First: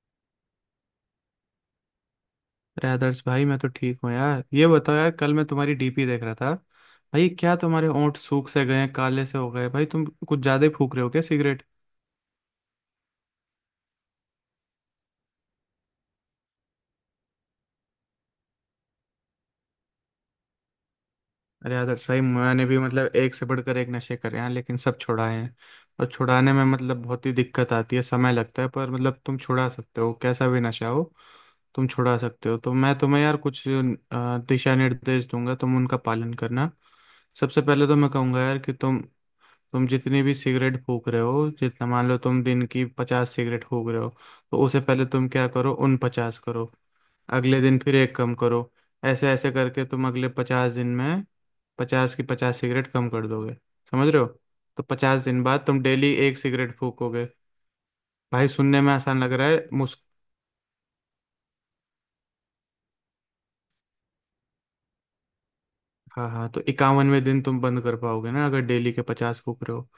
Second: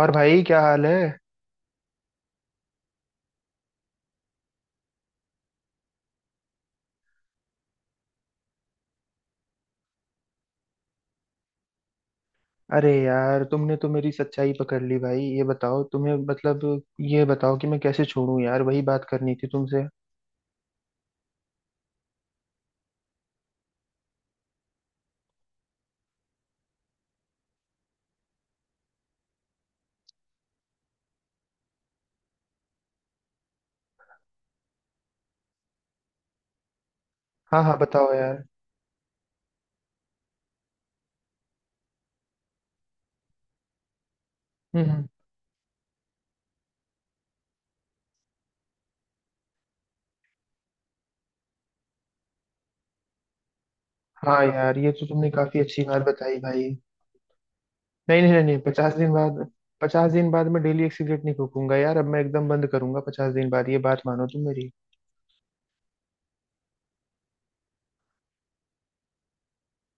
और भाई क्या हाल है। अरे आदर्श भाई, मैं तो ठीक हूँ यार। ये बताओ यार, कल मैं तुम्हारी डीपी देख रहा था। भाई क्या तुम्हारे होंठ सूख से गए हैं? काले से हो गए। भाई तुम कुछ ज्यादा ही फूक रहे हो क्या सिगरेट? अरे यार तुमने तो मेरी सच्चाई पकड़ ली भाई। ये बताओ तुम्हें मतलब ये बताओ कि मैं कैसे छोड़ूं यार। वही बात करनी थी तुमसे। अरे यार सही, मैंने भी मतलब एक से बढ़कर एक नशे करे हैं लेकिन सब छुड़ाए हैं। और छुड़ाने में मतलब बहुत ही दिक्कत आती है, समय लगता है, पर मतलब तुम छुड़ा सकते हो, कैसा भी नशा हो तुम छुड़ा सकते हो। तो मैं तुम्हें यार कुछ दिशा निर्देश दूंगा, तुम उनका पालन करना। हाँ सबसे हाँ पहले तो मैं बताओ कहूंगा यार। यार कि तुम जितनी भी सिगरेट फूक रहे हो, जितना मान लो तुम दिन की 50 सिगरेट फूक रहे हो, तो उसे हम्म पहले हम्म। तुम क्या करो, उन 50 करो। अगले दिन फिर एक कम करो। ऐसे ऐसे करके तुम अगले 50 दिन में 50 की 50 सिगरेट कम कर दोगे। समझ रहे हो? हाँ यार तो ये तो 50 तुमने दिन काफी बाद तुम अच्छी बात डेली बताई एक भाई। सिगरेट फूकोगे। नहीं नहीं नहीं, भाई नहीं सुनने में 50 दिन आसान लग बाद। रहा है मुस 50 दिन बाद मैं डेली एक सिगरेट नहीं फूकूंगा यार। अब मैं एकदम बंद करूंगा 50 दिन बाद। ये बात मानो तुम मेरी। हाँ हाँ, तो 51वें दिन तुम बंद कर पाओगे ना, अगर डेली के 50 फूक रहे हो।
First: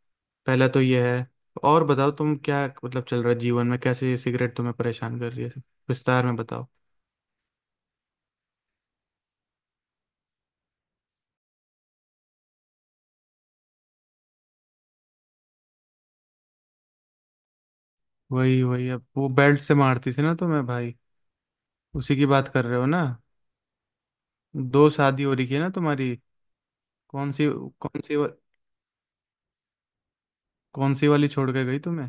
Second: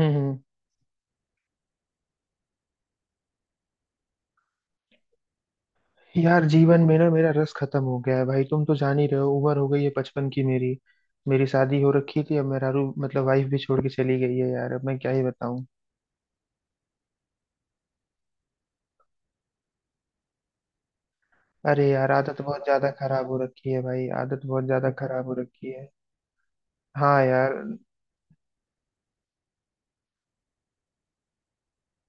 हम्म। पहला तो ये है। और बताओ तुम क्या मतलब चल रहा है जीवन में? कैसे ये सिगरेट तुम्हें परेशान कर रही है, विस्तार में यार बताओ। जीवन में ना मेरा रस खत्म हो गया है भाई। तुम तो जान ही रहे हो, उम्र हो गई है बचपन की मेरी। मेरी शादी हो रखी थी। अब मेरा रू मतलब वाइफ भी छोड़ के चली गई है यार। अब मैं क्या ही बताऊं। वही वही, अब वो बेल्ट से मारती थी ना तुम्हें भाई? अरे यार उसी की आदत बात बहुत कर रहे हो ज्यादा ना? खराब हो रखी है भाई। आदत बहुत दो ज्यादा शादी खराब हो हो रही है ना रखी है। तुम्हारी। हाँ कौन सी, यार। कौन सी, कौन सी वाली छोड़ के गई तुम्हें?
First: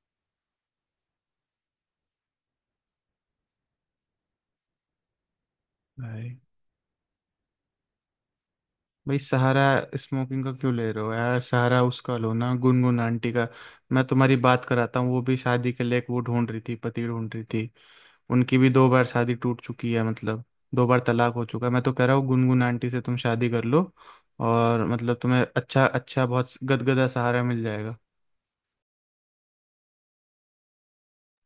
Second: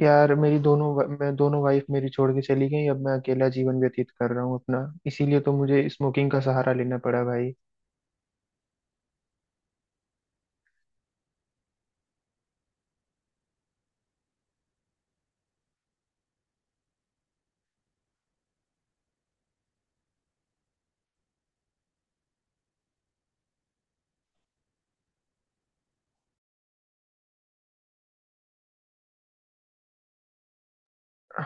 यार मैं दोनों वाइफ मेरी छोड़ के चली गई। अब मैं अकेला जीवन व्यतीत कर रहा हूँ अपना। इसीलिए तो मुझे स्मोकिंग भाई का सहारा लेना पड़ा भाई। भाई सहारा स्मोकिंग का क्यों ले रहे हो यार? सहारा उसका लो ना, गुनगुन आंटी का। मैं तुम्हारी बात कराता हूँ, वो भी शादी के लिए एक वो ढूंढ रही थी, पति ढूंढ रही थी। उनकी भी दो बार शादी टूट चुकी है, मतलब दो बार तलाक हो चुका है। मैं तो कह रहा हूँ गुनगुन आंटी से तुम शादी कर लो, और मतलब तुम्हें अच्छा अच्छा बहुत गदगदा सहारा मिल जाएगा।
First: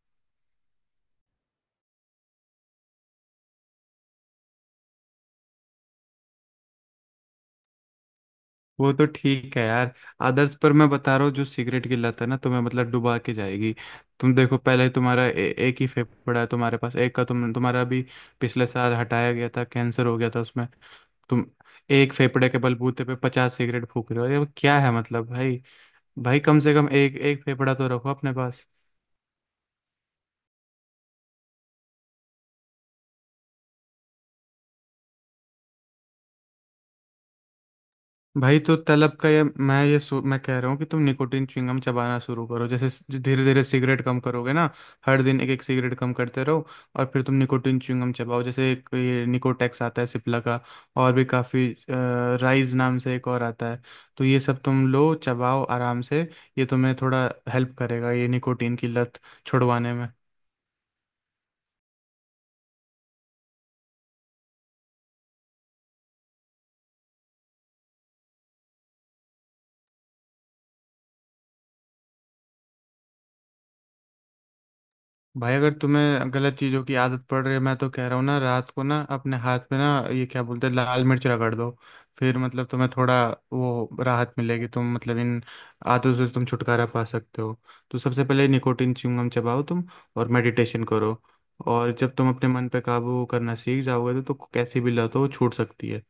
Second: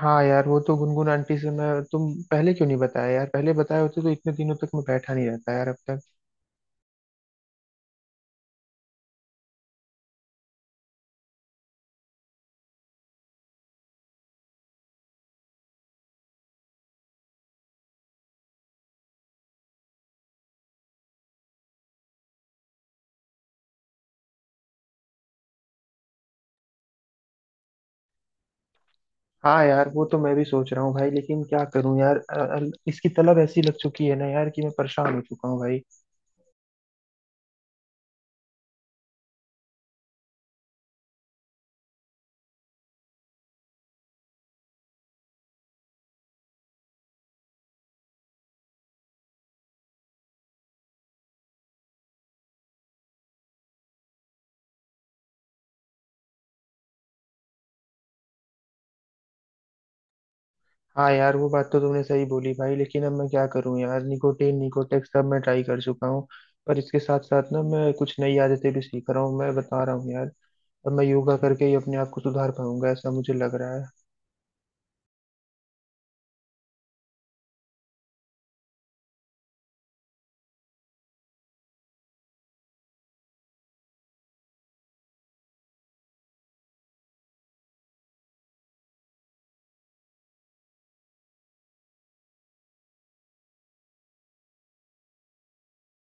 हाँ यार वो तो गुनगुन आंटी से मैं तुम पहले क्यों नहीं बताया यार। पहले बताए होते तो इतने दिनों तक मैं बैठा नहीं रहता यार अब तक। वो तो ठीक है यार आदर्श, पर मैं बता रहा हूँ जो सिगरेट की लत है ना तुम्हें, मतलब डुबा के जाएगी। तुम देखो, पहले तुम्हारा एक ही फेफड़ा है तुम्हारे पास, एक का तुम तुम्हारा अभी पिछले साल हटाया गया था, कैंसर हो गया था उसमें। तुम एक फेफड़े के बलबूते पे 50 सिगरेट फूक रहे हो, ये क्या है मतलब भाई भाई कम से कम एक एक फेफड़ा तो रखो अपने पास। हाँ यार वो तो मैं भी सोच रहा हूँ भाई। लेकिन क्या करूँ यार, इसकी तलब ऐसी लग चुकी है ना यार कि मैं परेशान हो चुका हूँ भाई। भाई तो तलब का ये मैं कह रहा हूँ कि तुम निकोटीन च्युइंगम चबाना शुरू करो। जैसे धीरे धीरे सिगरेट कम करोगे ना, हर दिन एक एक सिगरेट कम करते रहो। और फिर तुम निकोटीन च्युइंगम चबाओ। जैसे एक ये निकोटेक्स आता है सिप्ला का, और भी काफ़ी राइज नाम से एक और आता है, तो ये सब तुम लो चबाओ आराम से। ये तुम्हें थोड़ा हेल्प करेगा ये निकोटीन की लत छुड़वाने में। हाँ यार वो बात तो तुमने सही बोली भाई। लेकिन अब मैं क्या करूँ यार। निकोटीन, निकोटेक्स सब मैं ट्राई कर चुका हूँ। पर इसके साथ साथ ना मैं कुछ नई आदतें भी सीख रहा हूँ। मैं बता रहा हूँ यार, अब मैं योगा करके ही अपने आप को सुधार पाऊंगा ऐसा मुझे लग रहा है। भाई अगर तुम्हें गलत चीज़ों की आदत पड़ रही है, मैं तो कह रहा हूँ ना रात को ना अपने हाथ में ना, ये क्या बोलते हैं, लाल मिर्च रगड़ दो। फिर मतलब तुम्हें थोड़ा वो राहत मिलेगी, तुम मतलब इन आदतों से तुम छुटकारा पा सकते हो। तो सबसे पहले निकोटिन च्युइंगम चबाओ तुम, और मेडिटेशन करो। और जब तुम अपने मन पे काबू करना सीख जाओगे तो कैसी भी लत हो वो छूट सकती है।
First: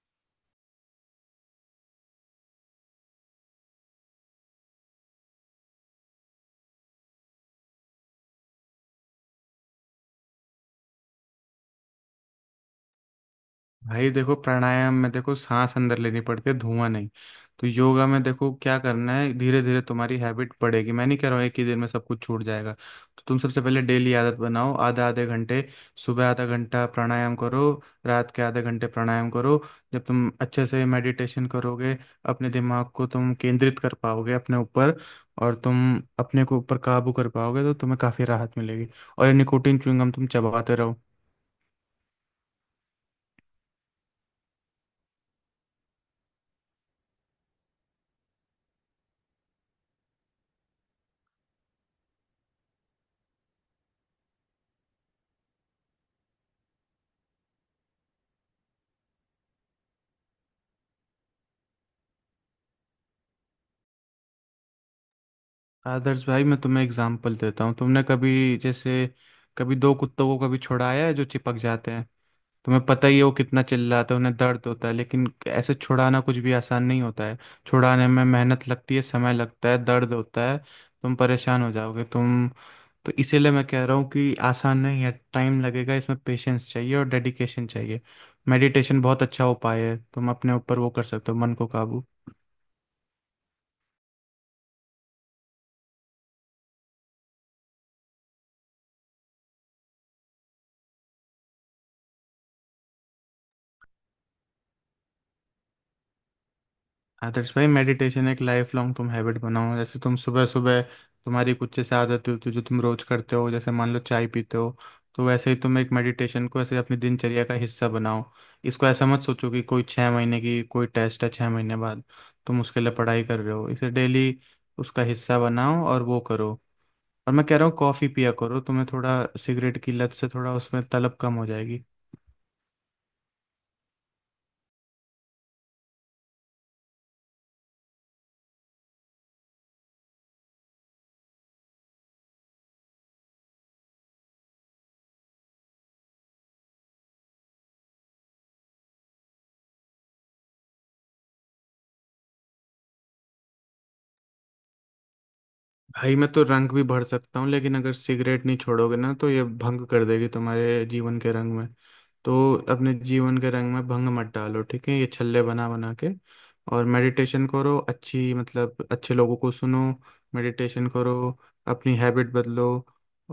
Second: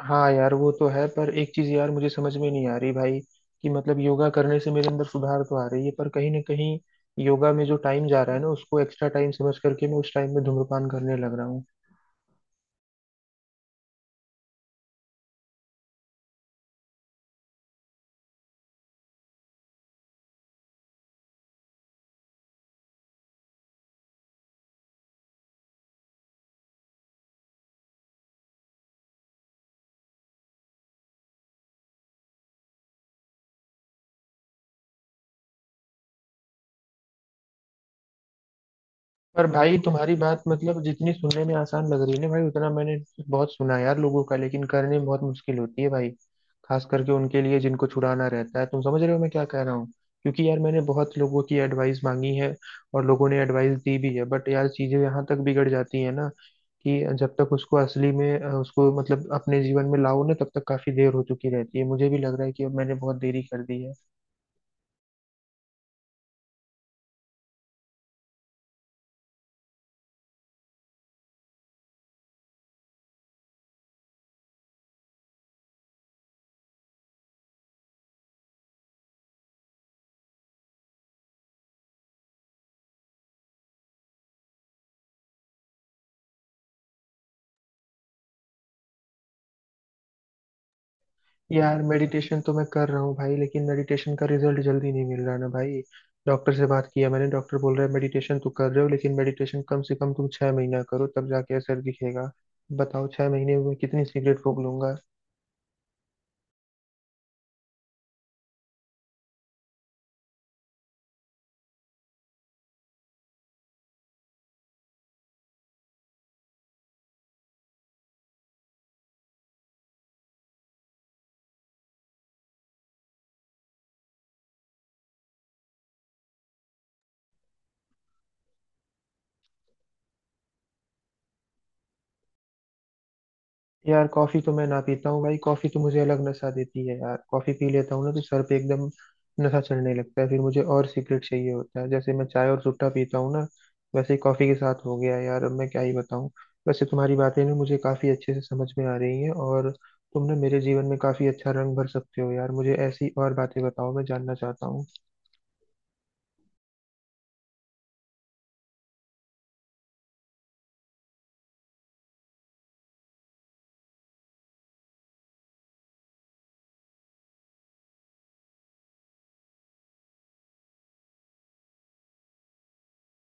हाँ यार वो तो है। पर एक चीज यार मुझे समझ में नहीं आ रही भाई, कि मतलब योगा करने से मेरे अंदर सुधार तो आ रही है, पर कहीं ना कहीं योगा में जो टाइम जा रहा है ना उसको एक्स्ट्रा टाइम समझ करके मैं उस टाइम में धूम्रपान करने लग रहा हूँ। भाई देखो, प्राणायाम में देखो सांस अंदर लेनी पड़ती है, धुआं नहीं। तो योगा में देखो क्या करना है, धीरे धीरे तुम्हारी हैबिट पड़ेगी। मैं नहीं कह रहा हूँ एक ही दिन में सब कुछ छूट जाएगा। तो तुम सबसे पहले डेली आदत बनाओ, आधा आधे घंटे। सुबह आधा घंटा प्राणायाम करो, रात के आधे घंटे प्राणायाम करो। जब तुम अच्छे से मेडिटेशन करोगे, अपने दिमाग को तुम केंद्रित कर पाओगे अपने ऊपर, और तुम अपने को ऊपर काबू कर पाओगे, तो तुम्हें काफ़ी राहत मिलेगी। और ये पर भाई निकोटिन च्युइंगम तुम्हारी तुम बात चबाते मतलब रहो। जितनी सुनने में आसान लग रही है ना भाई, उतना मैंने बहुत सुना है यार लोगों का। लेकिन करने में बहुत मुश्किल होती है भाई, खास करके उनके लिए जिनको छुड़ाना रहता है। तुम समझ रहे हो मैं क्या कह रहा हूँ। क्योंकि यार मैंने बहुत लोगों की एडवाइस मांगी है और लोगों ने एडवाइस दी भी है, बट यार चीजें यहाँ तक बिगड़ जाती है ना कि जब तक उसको असली में उसको मतलब अपने जीवन में लाओ ना, तब तक काफी देर हो चुकी रहती है। मुझे भी लग रहा है कि अब मैंने बहुत देरी कर दी है। आदर्श भाई मैं तुम्हें एग्जांपल देता हूँ। तुमने कभी जैसे, कभी दो कुत्तों को कभी छुड़ाया है जो चिपक जाते हैं? तुम्हें पता ही है वो कितना चिल्लाते हैं, उन्हें दर्द होता है। लेकिन ऐसे छुड़ाना कुछ भी आसान नहीं होता है। छुड़ाने में मेहनत लगती है, समय लगता है, दर्द होता है, तुम परेशान हो जाओगे तुम। तो इसीलिए मैं कह रहा हूँ कि आसान नहीं है, टाइम लगेगा, इसमें पेशेंस चाहिए और डेडिकेशन चाहिए। मेडिटेशन बहुत अच्छा उपाय है, तुम अपने ऊपर वो कर सकते हो, मन को यार काबू। मेडिटेशन तो मैं कर रहा हूँ भाई, लेकिन मेडिटेशन का रिजल्ट जल्दी नहीं मिल रहा ना भाई। डॉक्टर से बात किया मैंने, डॉक्टर बोल रहा है मेडिटेशन तो कर रहे हो लेकिन मेडिटेशन कम से कम तुम 6 महीना करो तब जाके असर दिखेगा। बताओ 6 महीने में कितनी सिगरेट फूक लूंगा। आदर्श भाई, मेडिटेशन एक लाइफ लॉन्ग तुम हैबिट बनाओ। जैसे तुम सुबह सुबह तुम्हारी कुछ जैसे आदत होती है जो तुम रोज करते हो, जैसे मान लो चाय पीते हो, तो वैसे ही तुम एक मेडिटेशन को ऐसे अपनी दिनचर्या का हिस्सा बनाओ। इसको ऐसा मत सोचो कि कोई छः महीने की कोई टेस्ट है, 6 महीने बाद तुम उसके लिए पढ़ाई कर रहे हो। इसे डेली उसका हिस्सा बनाओ और वो करो। और मैं कह रहा हूँ कॉफ़ी पिया करो, तुम्हें थोड़ा सिगरेट की लत से थोड़ा उसमें तलब कम हो जाएगी। यार कॉफी तो मैं ना पीता हूँ भाई। कॉफी तो मुझे अलग नशा देती है यार। कॉफी पी लेता हूँ ना तो सर पे एकदम नशा चढ़ने लगता है, फिर मुझे और सिगरेट चाहिए होता है। जैसे मैं चाय और सुट्टा पीता हूँ ना, वैसे ही कॉफी के साथ हो गया यार। अब मैं क्या ही बताऊँ। वैसे तुम्हारी बातें ना मुझे काफी अच्छे से समझ में आ रही हैं, और तुम ना मेरे जीवन में काफी अच्छा रंग भर सकते हो यार। मुझे ऐसी और बातें बताओ, मैं जानना चाहता हूँ। भाई मैं तो रंग भी भर सकता हूँ, लेकिन अगर सिगरेट नहीं छोड़ोगे ना, तो ये भंग कर देगी तुम्हारे जीवन के रंग में। तो अपने जीवन के रंग में भंग मत डालो, ठीक है? ये छल्ले बना बना के। और मेडिटेशन करो, अच्छी मतलब अच्छे लोगों को सुनो, मेडिटेशन करो, अपनी हैबिट बदलो,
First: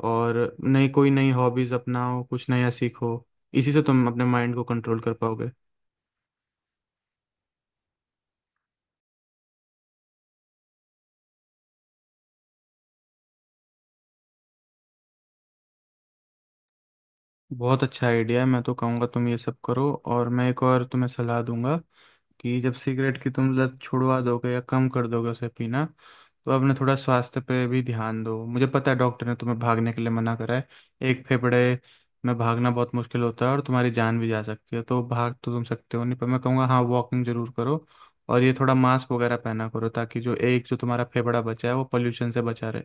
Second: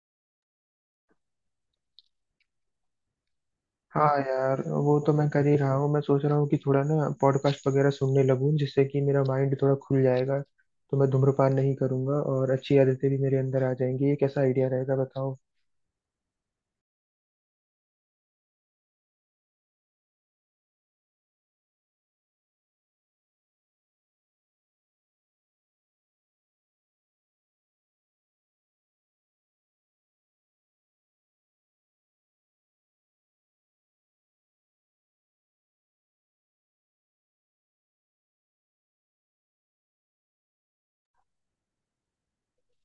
और नई कोई नई हॉबीज अपनाओ, कुछ नया सीखो। इसी से हाँ तुम अपने माइंड यार को वो कंट्रोल तो कर मैं कर पाओगे। ही रहा हूँ। मैं सोच रहा हूँ कि थोड़ा ना पॉडकास्ट वगैरह सुनने लगूं, जिससे कि मेरा माइंड थोड़ा खुल जाएगा। तो मैं धूम्रपान नहीं करूंगा और अच्छी आदतें भी मेरे अंदर आ जाएंगी। ये कैसा आइडिया रहेगा बताओ। बहुत अच्छा आइडिया है। मैं तो कहूँगा तुम ये सब करो, और मैं एक और तुम्हें सलाह दूंगा कि जब सिगरेट की तुम लत छुड़वा दोगे या कम कर दोगे उसे पीना, तो अपने थोड़ा स्वास्थ्य पे भी ध्यान दो। मुझे पता है डॉक्टर ने तुम्हें भागने के लिए मना करा है, एक फेफड़े में भागना बहुत मुश्किल होता है और तुम्हारी जान भी जा सकती है। तो भाग तो तुम सकते हो नहीं, पर मैं कहूँगा हाँ वॉकिंग जरूर करो। और ये थोड़ा मास्क वगैरह पहना करो ताकि जो एक जो तुम्हारा फेफड़ा बचा है वो पोल्यूशन से बचा रहे।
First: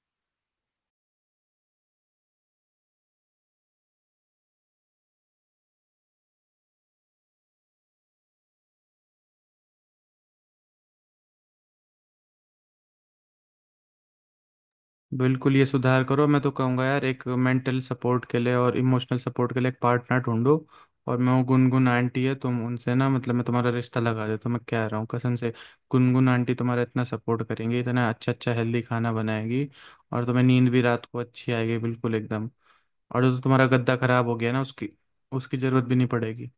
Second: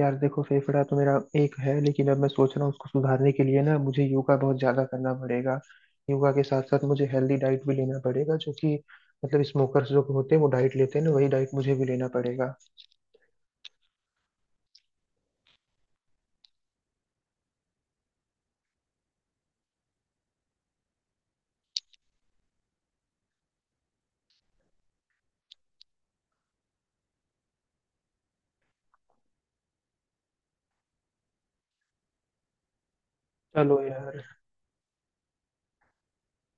यार देखो, फेफड़ा तो मेरा एक है, लेकिन अब मैं सोच रहा हूँ उसको सुधारने के लिए ना मुझे योगा बहुत ज्यादा करना पड़ेगा। योगा के साथ साथ मुझे हेल्दी डाइट भी लेना पड़ेगा, जो कि मतलब स्मोकर्स जो होते हैं वो डाइट लेते हैं ना, वही डाइट मुझे भी लेना पड़ेगा। बिल्कुल, ये सुधार करो। मैं तो कहूँगा यार, एक मेंटल सपोर्ट के लिए और इमोशनल सपोर्ट के लिए एक पार्टनर ढूंढो। और मैं, वो गुनगुन आंटी है, तुम उनसे ना मतलब मैं तुम्हारा रिश्ता लगा देता हूँ, मैं कह रहा हूँ कसम से। गुनगुन आंटी तुम्हारा इतना सपोर्ट करेंगी, इतना अच्छा अच्छा हेल्दी खाना बनाएगी, और तुम्हें नींद भी रात को अच्छी आएगी, बिल्कुल एकदम। और जो तुम्हारा चलो गद्दा यार। खराब हो गया ना, उसकी उसकी जरूरत भी नहीं पड़ेगी।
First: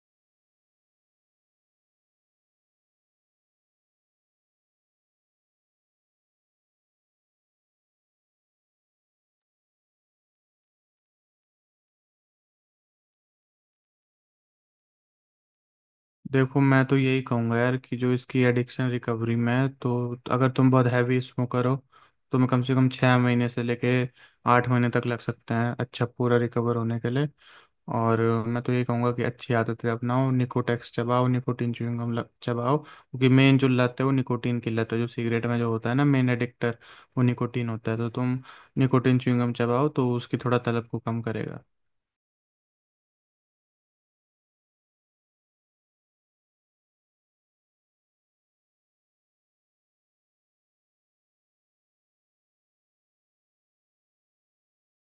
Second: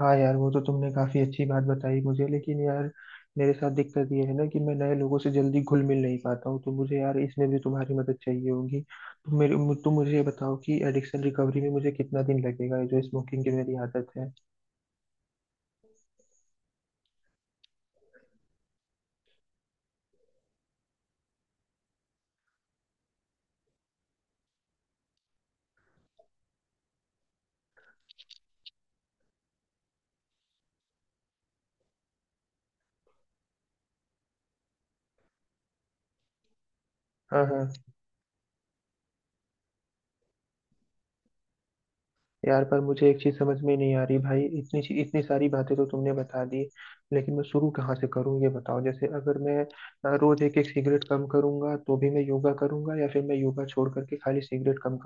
हाँ यार वो तो तुमने काफी अच्छी बात बताई मुझे, लेकिन यार मेरे साथ दिक्कत ये है ना कि मैं नए लोगों से जल्दी घुल मिल नहीं पाता हूँ। तो मुझे यार इसमें भी तुम्हारी मदद चाहिए होगी। तुम तुम मुझे ये बताओ कि एडिक्शन रिकवरी में मुझे कितना दिन लगेगा, ये जो स्मोकिंग की मेरी आदत है। देखो मैं तो यही कहूँगा यार कि जो इसकी एडिक्शन रिकवरी में है, तो अगर तुम बहुत हैवी स्मोकर हो, तो मैं कम से कम 6 महीने से लेके 8 महीने तक लग सकते हैं अच्छा पूरा रिकवर होने के लिए। और मैं तो यही कहूँगा कि अच्छी आदतें अपनाओ, निकोटेक्स चबाओ, निकोटीन च्युइंग गम चबाओ। क्योंकि मेन जो लत है वो निकोटीन की लत है, जो सिगरेट में जो होता है ना मेन एडिक्टर वो हाँ निकोटीन हाँ। होता है। तो तुम निकोटीन च्युइंग गम चबाओ तो उसकी थोड़ा तलब को कम करेगा। यार पर मुझे एक चीज समझ में नहीं आ रही भाई, इतनी सारी बातें तो तुमने बता दी लेकिन मैं शुरू कहाँ से करूँ ये बताओ। जैसे अगर मैं, रोज एक एक सिगरेट कम करूंगा, तो भी मैं योगा करूंगा या फिर मैं योगा छोड़ करके खाली सिगरेट कम।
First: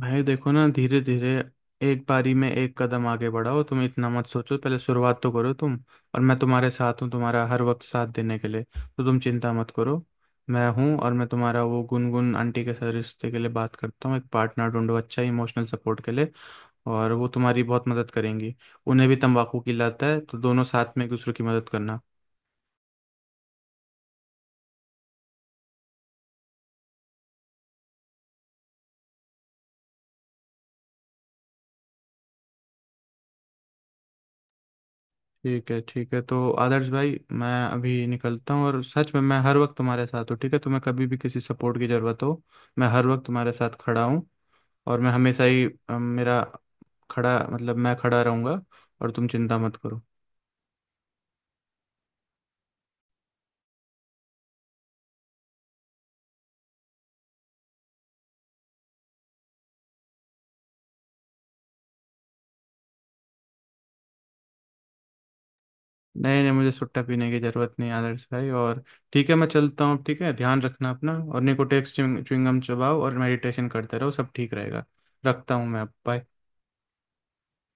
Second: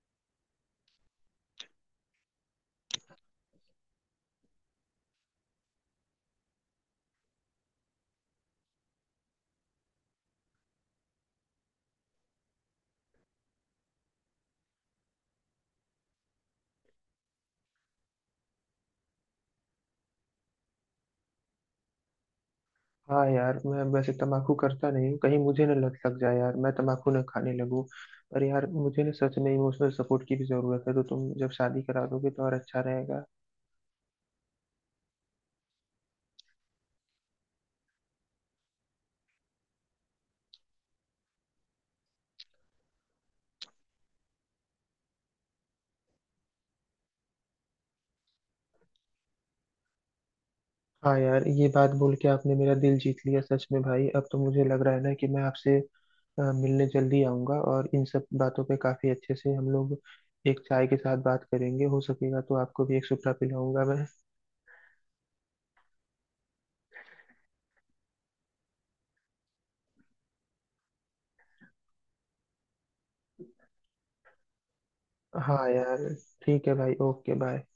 भाई देखो ना, धीरे धीरे एक बारी में एक कदम आगे बढ़ाओ। तुम इतना मत सोचो, पहले शुरुआत तो करो तुम। और मैं तुम्हारे साथ हूँ तुम्हारा हर वक्त साथ देने के लिए, तो तुम चिंता मत करो, मैं हूँ। और मैं तुम्हारा वो गुनगुन आंटी के साथ रिश्ते के लिए बात करता हूँ, एक पार्टनर ढूंढो अच्छा इमोशनल सपोर्ट के लिए, और वो तुम्हारी बहुत मदद करेंगी। उन्हें भी तंबाकू की लत है, तो दोनों साथ में एक दूसरे की मदद करना। हाँ यार मैं वैसे तमाकू करता नहीं हूँ, कहीं मुझे ना लत लग जाए यार, मैं तमाकू ना खाने लगूँ। पर यार मुझे ना सच में इमोशनल सपोर्ट की भी जरूरत है, तो तुम जब शादी करा दोगे तो और अच्छा रहेगा। ठीक है ठीक है, तो आदर्श भाई मैं अभी निकलता हूँ। और सच में मैं हर वक्त तुम्हारे साथ हूँ, ठीक है? तुम्हें कभी भी किसी सपोर्ट की ज़रूरत हो, मैं हर वक्त तुम्हारे साथ खड़ा हूँ। और मैं हमेशा ही मेरा खड़ा मतलब मैं खड़ा रहूँगा। और तुम चिंता मत करो। हाँ यार ये बात बोल के आपने मेरा दिल जीत लिया सच में भाई। अब तो मुझे लग रहा है ना कि मैं आपसे मिलने जल्दी आऊंगा, और इन सब बातों पे काफी अच्छे से हम लोग एक चाय के साथ बात करेंगे। हो सकेगा तो आपको भी एक सुपड़ा पिलाऊंगा मैं। नहीं नहीं, मुझे सुट्टा पीने की ज़रूरत नहीं आदर्श भाई। और ठीक है, मैं चलता हूँ, ठीक है? ध्यान रखना अपना, और निकोटेक्स च्युइंगम चबाओ और मेडिटेशन करते रहो, सब ठीक रहेगा। रखता हूँ हाँ मैं अब। यार। Bye। ठीक है भाई, ओके बाय।